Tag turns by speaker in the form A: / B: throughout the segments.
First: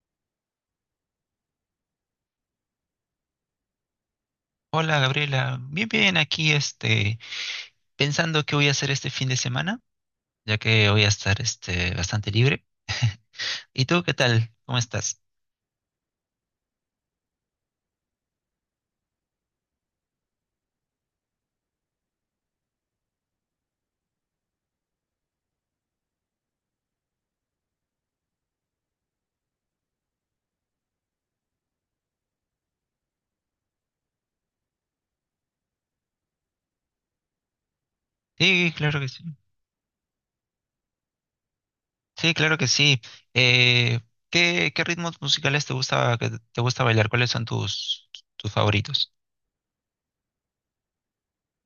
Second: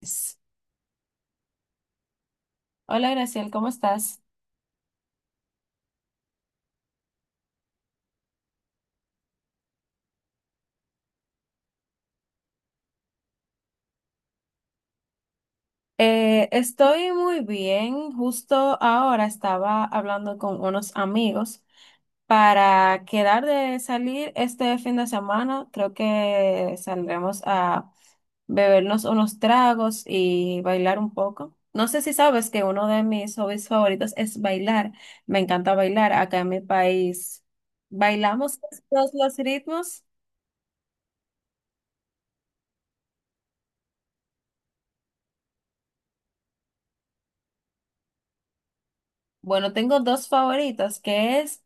A: Yes. Hola Graciel, ¿cómo estás?
B: Hola Gabriela, bien bien aquí este pensando qué voy a hacer este fin de semana, ya que voy a estar este bastante libre. ¿Y tú qué tal? ¿Cómo estás?
A: Estoy muy bien. Justo ahora estaba hablando con unos amigos para quedar de salir este fin de semana. Creo que saldremos a bebernos unos tragos y bailar un poco. No sé si sabes que uno de mis hobbies favoritos es bailar. Me encanta bailar. Acá en mi país bailamos
B: Sí, claro que
A: todos
B: sí.
A: los ritmos.
B: Sí, claro que sí. Eh, ¿qué ritmos musicales te gusta bailar? ¿Cuáles son tus favoritos?
A: Bueno, tengo dos favoritos, que es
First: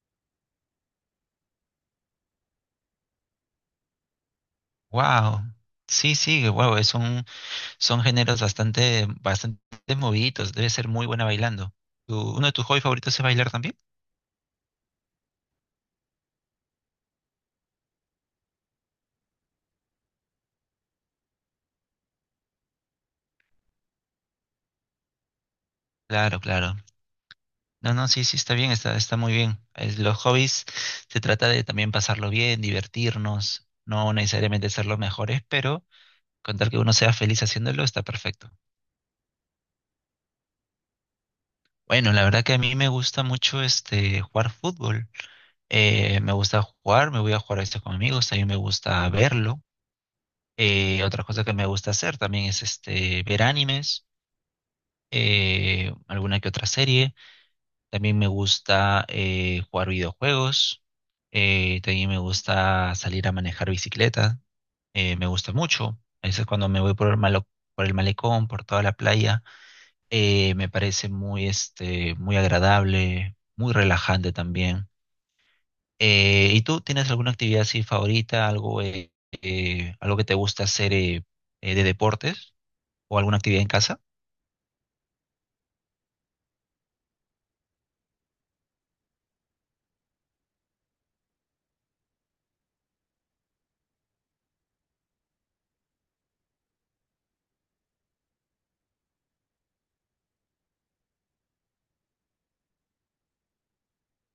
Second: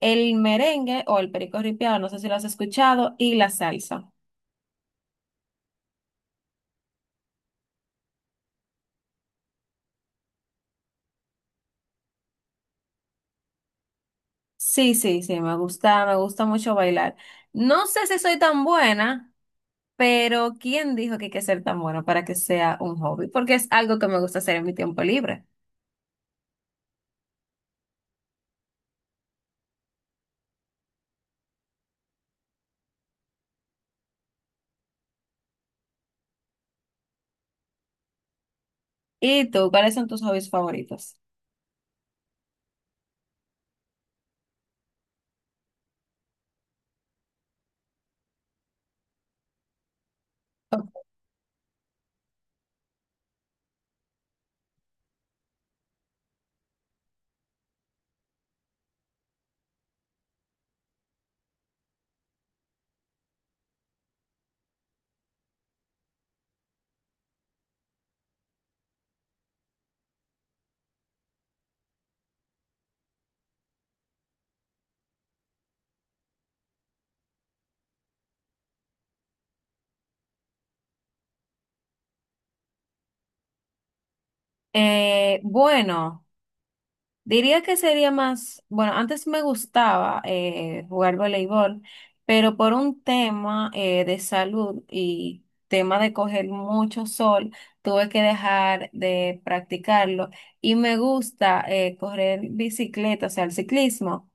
A: el merengue o el perico ripiado, no sé si lo has escuchado, y la salsa.
B: Wow. Sí, sí, wow, son géneros bastante moviditos, debe ser muy buena bailando. Uno de tus hobbies favoritos es bailar también?
A: Sí, sí, sí, me gusta mucho bailar. No sé si soy tan buena, pero ¿quién dijo que hay que ser tan buena para que sea un hobby? Porque es algo que me gusta hacer en mi tiempo libre.
B: Claro, claro. No, no, sí, sí, está bien, está, está muy bien. Los hobbies se trata de también pasarlo bien, divertirnos, no necesariamente ser los mejores, pero con tal que uno sea feliz haciéndolo, está perfecto.
A: ¿Y tú, cuáles son tus hobbies favoritos?
B: Bueno, la verdad que a mí me gusta mucho este jugar fútbol. Me gusta jugar, me voy a jugar esto con amigos, también me gusta verlo. Otra cosa que me gusta hacer también es este ver animes, alguna que otra serie. También me gusta jugar videojuegos. También me gusta salir a manejar bicicleta. Me gusta mucho. A veces cuando me voy por el malecón, por toda la playa, me parece muy, este, muy agradable, muy relajante también. ¿Y tú tienes alguna actividad así favorita, algo, algo que te gusta hacer de deportes o alguna actividad en casa?
A: Bueno. Diría que sería más, bueno, antes me gustaba jugar voleibol, pero por un tema de salud y tema de coger mucho sol, tuve que dejar de practicarlo y me gusta correr bicicleta, o sea, el ciclismo,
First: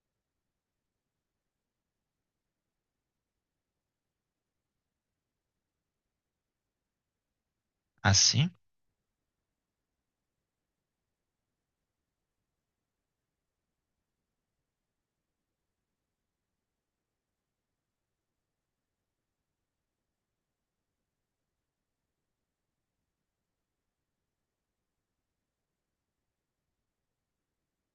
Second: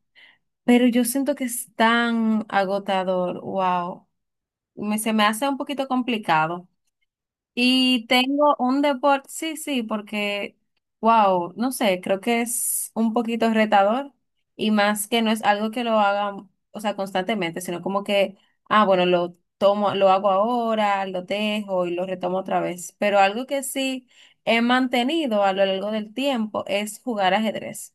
A: pero yo siento que es tan agotador, wow, se me hace un poquito complicado. Y
B: Así.
A: tengo un deporte, sí, sí, porque, wow, no sé, creo que es un poquito retador y más que no es algo que lo haga, o sea, constantemente, sino como que, ah, bueno, lo tomo, lo hago ahora, lo dejo y lo retomo otra vez. Pero algo que sí he mantenido a lo largo del tiempo es jugar ajedrez.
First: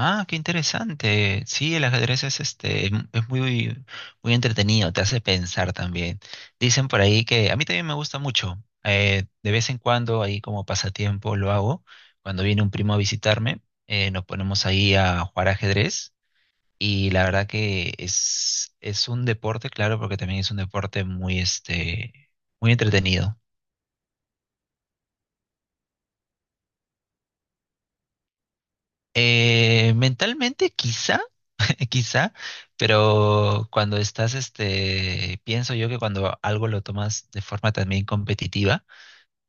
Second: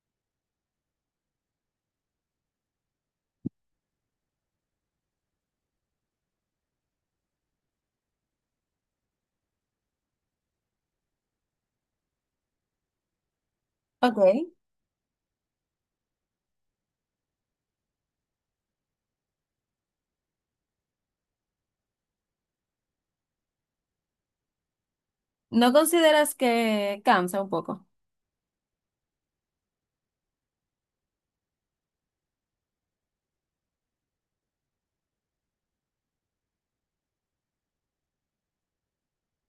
B: Ah, qué interesante. Sí, el ajedrez es es muy, muy entretenido, te hace pensar también. Dicen por ahí que a mí también me gusta mucho. De vez en cuando, ahí como pasatiempo lo hago. Cuando viene un primo a visitarme, nos
A: Okay.
B: ponemos ahí a jugar ajedrez. Y la verdad que es un deporte, claro, porque también es un deporte muy, este, muy entretenido.
A: ¿No consideras que cansa un poco?
B: Mentalmente, quizá. Quizá, pero cuando estás, este, pienso yo que cuando algo lo tomas de forma también competitiva,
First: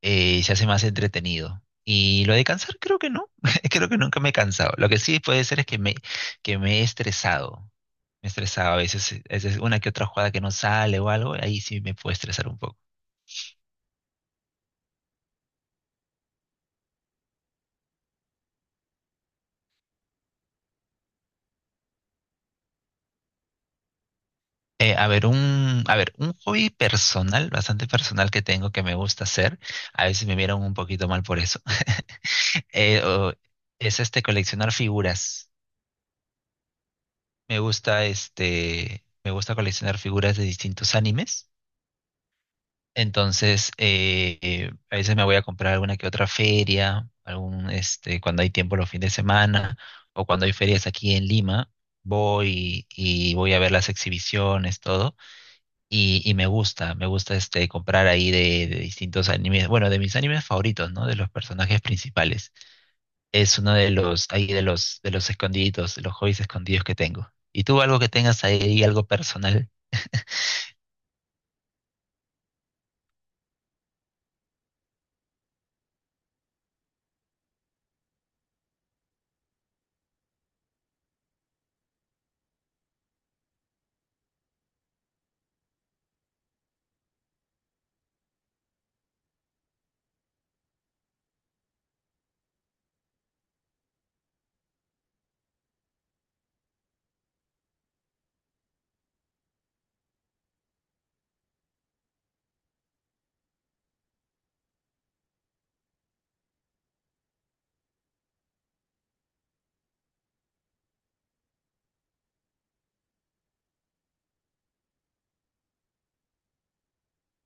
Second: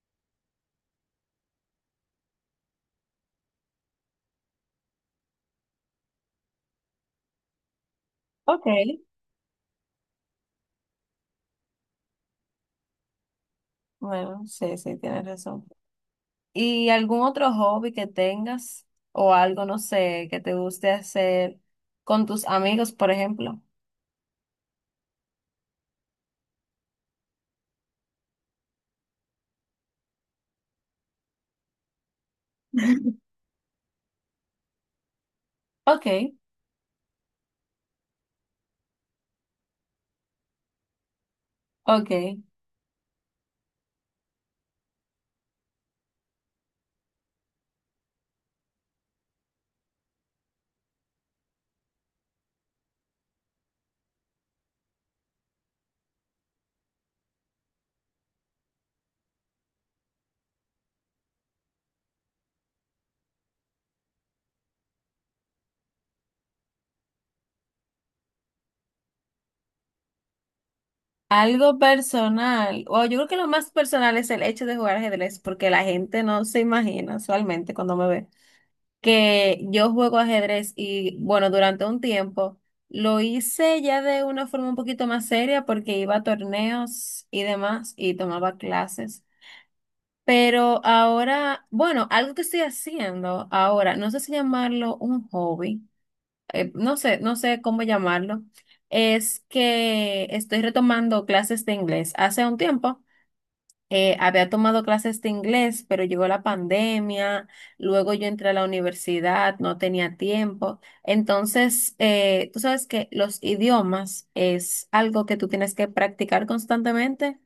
B: se hace más entretenido. Y lo de cansar, creo que no, creo que nunca me he cansado. Lo que sí puede ser es que me he estresado. Me he estresado
A: Okay.
B: a veces una que otra jugada que no sale o algo, ahí sí me puede estresar un poco.
A: Bueno, sí, sí, tienes razón. ¿Y algún otro hobby que tengas o algo, no sé, que te guste hacer con tus amigos, por ejemplo?
B: A ver, un hobby personal, bastante personal que tengo que me gusta hacer. A veces me vieron un poquito mal por eso. eh, o- es este coleccionar figuras.
A: Ok,
B: Me gusta este, me gusta coleccionar figuras de distintos animes.
A: ok.
B: Entonces, a veces me voy a comprar alguna que otra feria, algún este, cuando hay tiempo los fines de semana o cuando hay ferias aquí en Lima, voy a ver las exhibiciones, todo. Y me gusta este comprar ahí de distintos animes, bueno, de mis animes favoritos, ¿no? De los personajes principales. Es uno de los, ahí de los escondiditos, de los hobbies escondidos que tengo. ¿Y tú algo que tengas ahí, algo personal?
A: Algo personal, o yo creo que lo más personal es el hecho de jugar ajedrez, porque la gente no se imagina usualmente cuando me ve que yo juego ajedrez y bueno, durante un tiempo lo hice ya de una forma un poquito más seria porque iba a torneos y demás y tomaba clases. Pero ahora, bueno, algo que estoy haciendo ahora, no sé si llamarlo un hobby, no sé, no sé cómo llamarlo, es que estoy retomando clases de inglés. Hace un tiempo había tomado clases de inglés, pero llegó la pandemia, luego yo entré a la universidad, no tenía tiempo. Entonces, tú sabes que los idiomas es algo que tú tienes que practicar constantemente.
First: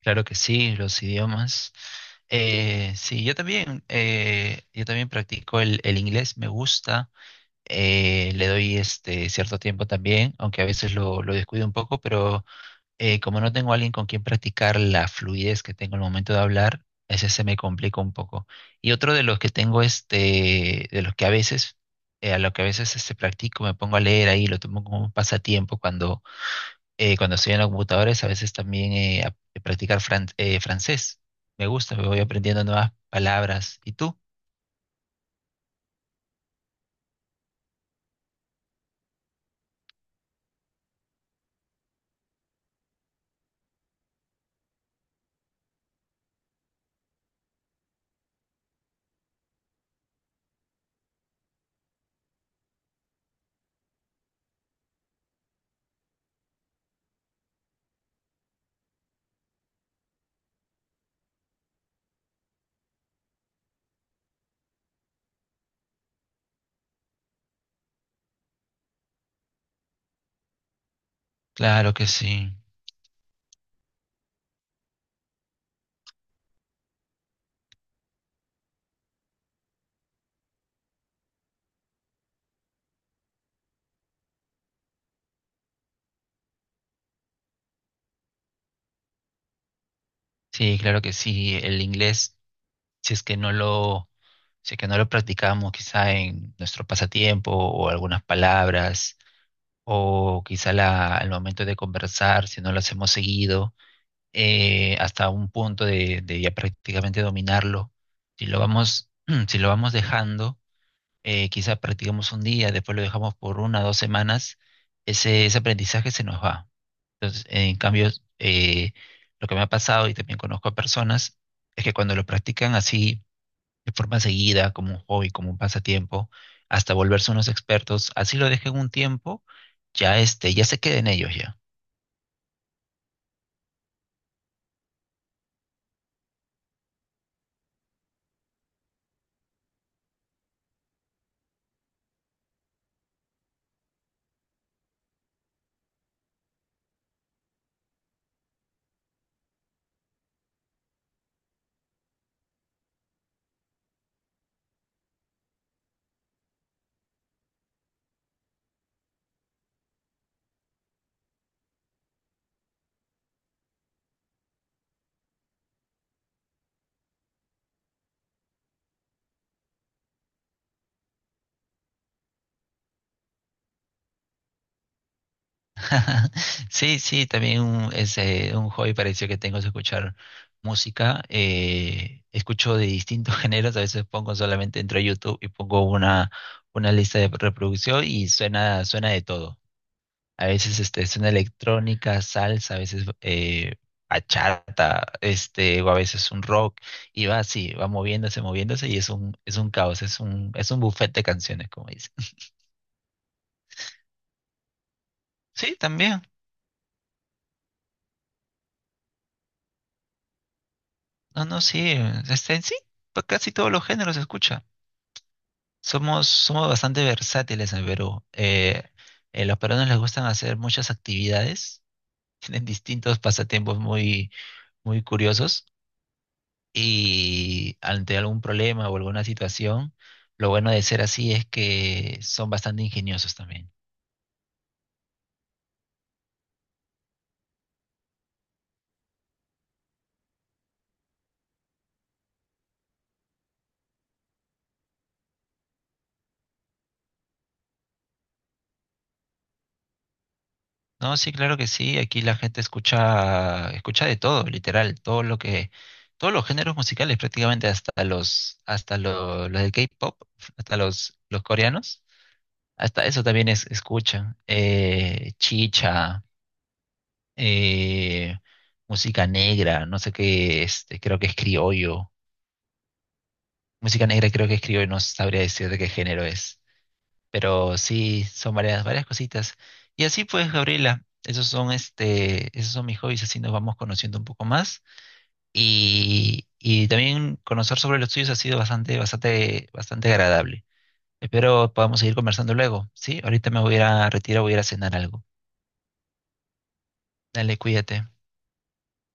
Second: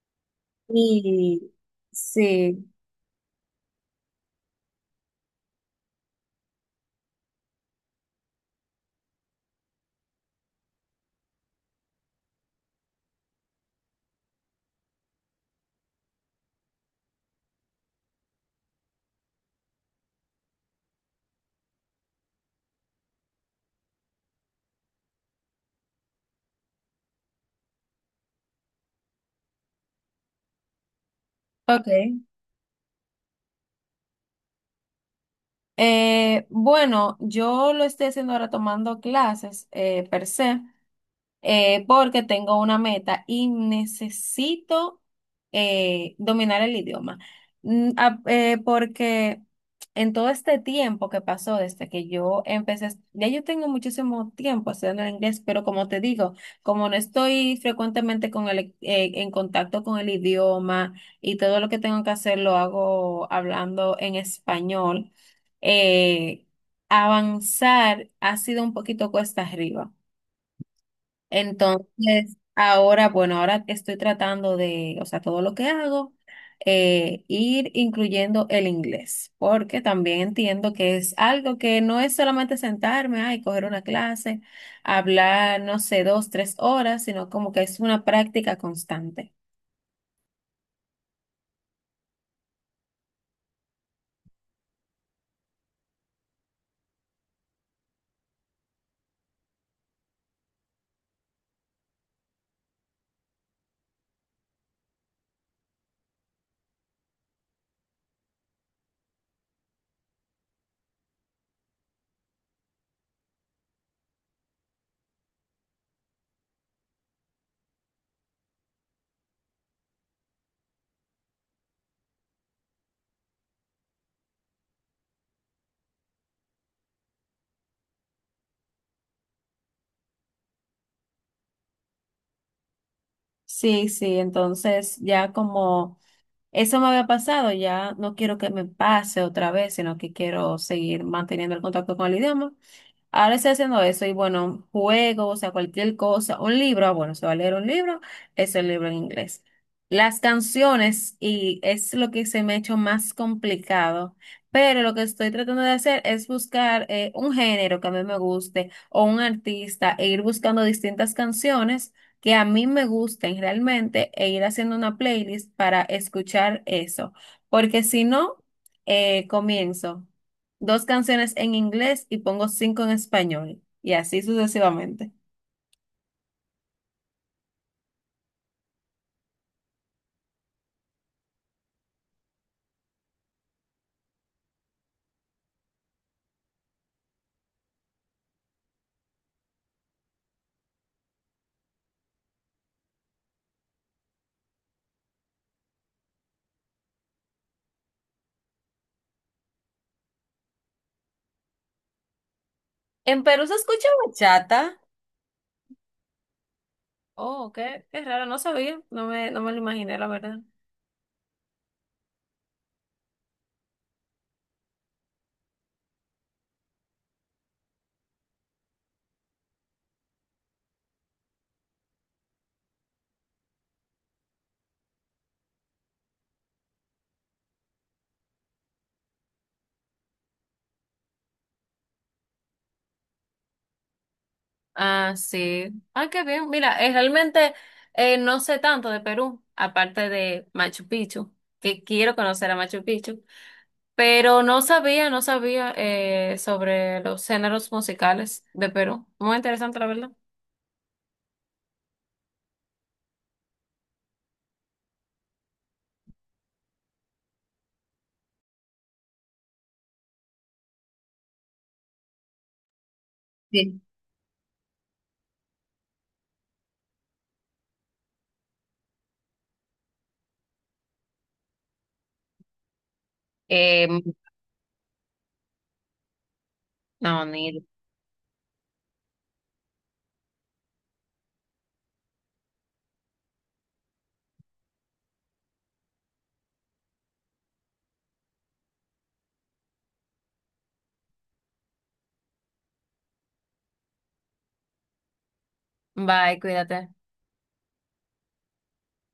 B: Claro que sí, los
A: Y
B: idiomas.
A: sí,
B: Eh, sí, yo también practico el inglés, me gusta. Le doy este cierto tiempo también, aunque a veces lo descuido un poco, pero como no tengo alguien con quien practicar la fluidez que tengo al momento de hablar, ese se me complica un poco. Y otro de los que tengo, este, de los que a veces, a lo que a veces este, practico, me pongo a leer ahí, lo tomo como un pasatiempo cuando, cuando estoy en los computadores, a veces también practicar francés. Me
A: ok.
B: gusta, me voy aprendiendo nuevas palabras. ¿Y tú?
A: Bueno, yo lo estoy haciendo ahora tomando clases per se porque tengo una meta y necesito dominar el idioma. Porque en todo este tiempo que pasó desde que yo empecé, ya yo tengo muchísimo tiempo estudiando el inglés, pero como te digo, como no estoy frecuentemente con en contacto con el idioma y todo lo que tengo que hacer lo hago hablando en español, eh, avanzar ha sido un poquito cuesta arriba.
B: Claro que sí.
A: Entonces, ahora, bueno, ahora estoy tratando de, o sea, todo lo que hago, ir incluyendo el inglés, porque también entiendo que es algo que no es solamente sentarme, ay, coger una clase, hablar, no sé, dos, tres horas, sino como que es una práctica constante.
B: Sí, claro que sí. El inglés, si es que no lo Si es que no lo practicamos quizá en nuestro pasatiempo o algunas palabras, o quizá al momento de conversar, si no lo hacemos seguido, hasta un punto de ya prácticamente dominarlo, si lo vamos, si lo vamos dejando, quizá practicamos un día, después lo dejamos por una o dos semanas, ese aprendizaje se nos va. Entonces, en cambio, eh, lo que me ha pasado y también conozco a personas es que cuando lo practican así, de forma seguida, como un hobby, como un pasatiempo, hasta volverse unos expertos, así lo dejen un tiempo, ya este, ya se queden ellos ya.
A: Sí, sí, entonces ya como eso me había pasado, ya no quiero que me pase otra vez, sino que quiero seguir manteniendo el contacto con el idioma. Ahora estoy haciendo eso y bueno, juego, o sea, cualquier cosa, un libro, ah, bueno, se va a leer un libro, es el libro en inglés. Las canciones, y es lo que se me ha hecho más complicado, pero lo que estoy tratando de hacer es buscar un género que a mí me guste o un artista e ir buscando distintas canciones que a mí me gusten realmente e ir haciendo una playlist para escuchar eso, porque si no, comienzo dos canciones en inglés y pongo cinco en español. Y así sucesivamente.
B: Sí, sí, también un hobby parecido que tengo es escuchar música. Escucho de distintos géneros, a veces pongo solamente entro a YouTube y pongo una lista de reproducción y suena, suena de todo. A veces este, suena electrónica, salsa, a veces bachata, este, o a veces un rock, y va así, va moviéndose, moviéndose, y es es un caos, es es un buffet de canciones, como dicen.
A: En Perú se escucha bachata.
B: Sí, también.
A: Oh, qué, qué raro, no sabía, no me lo imaginé, la verdad.
B: No, no, sí. Este, en sí, pues casi todos los géneros se escucha. Somos, somos bastante versátiles en Perú. Los peruanos les gustan hacer muchas actividades, tienen distintos pasatiempos muy, muy curiosos. Y ante algún problema o alguna situación, lo bueno de ser así es que son bastante ingeniosos también.
A: Ah, sí. Ah, qué bien. Mira, realmente no sé tanto de Perú, aparte de Machu Picchu, que quiero conocer a Machu Picchu, pero no sabía, no sabía sobre los géneros musicales de Perú. Muy interesante, la verdad.
B: No, sí, claro que sí, aquí la gente escucha, escucha de todo, literal, todos los géneros musicales prácticamente, hasta los, los del K-pop, hasta los coreanos, hasta eso también es,
A: Sí.
B: escuchan, chicha, eh, música negra, no sé qué, este, creo que es criollo.
A: Eh,
B: Música negra creo que escribo y no sabría decir de qué género es.
A: no, ni.
B: Pero sí, son varias, varias cositas. Y así pues, Gabriela, esos son este, esos son mis hobbies, así nos vamos conociendo un poco más. Y también conocer sobre los tuyos ha sido bastante, bastante, bastante agradable. Espero podamos seguir conversando luego, ¿sí? Ahorita me voy a ir a retirar, voy a ir a cenar algo.
A: Bye, cuídate.
B: Dale, cuídate.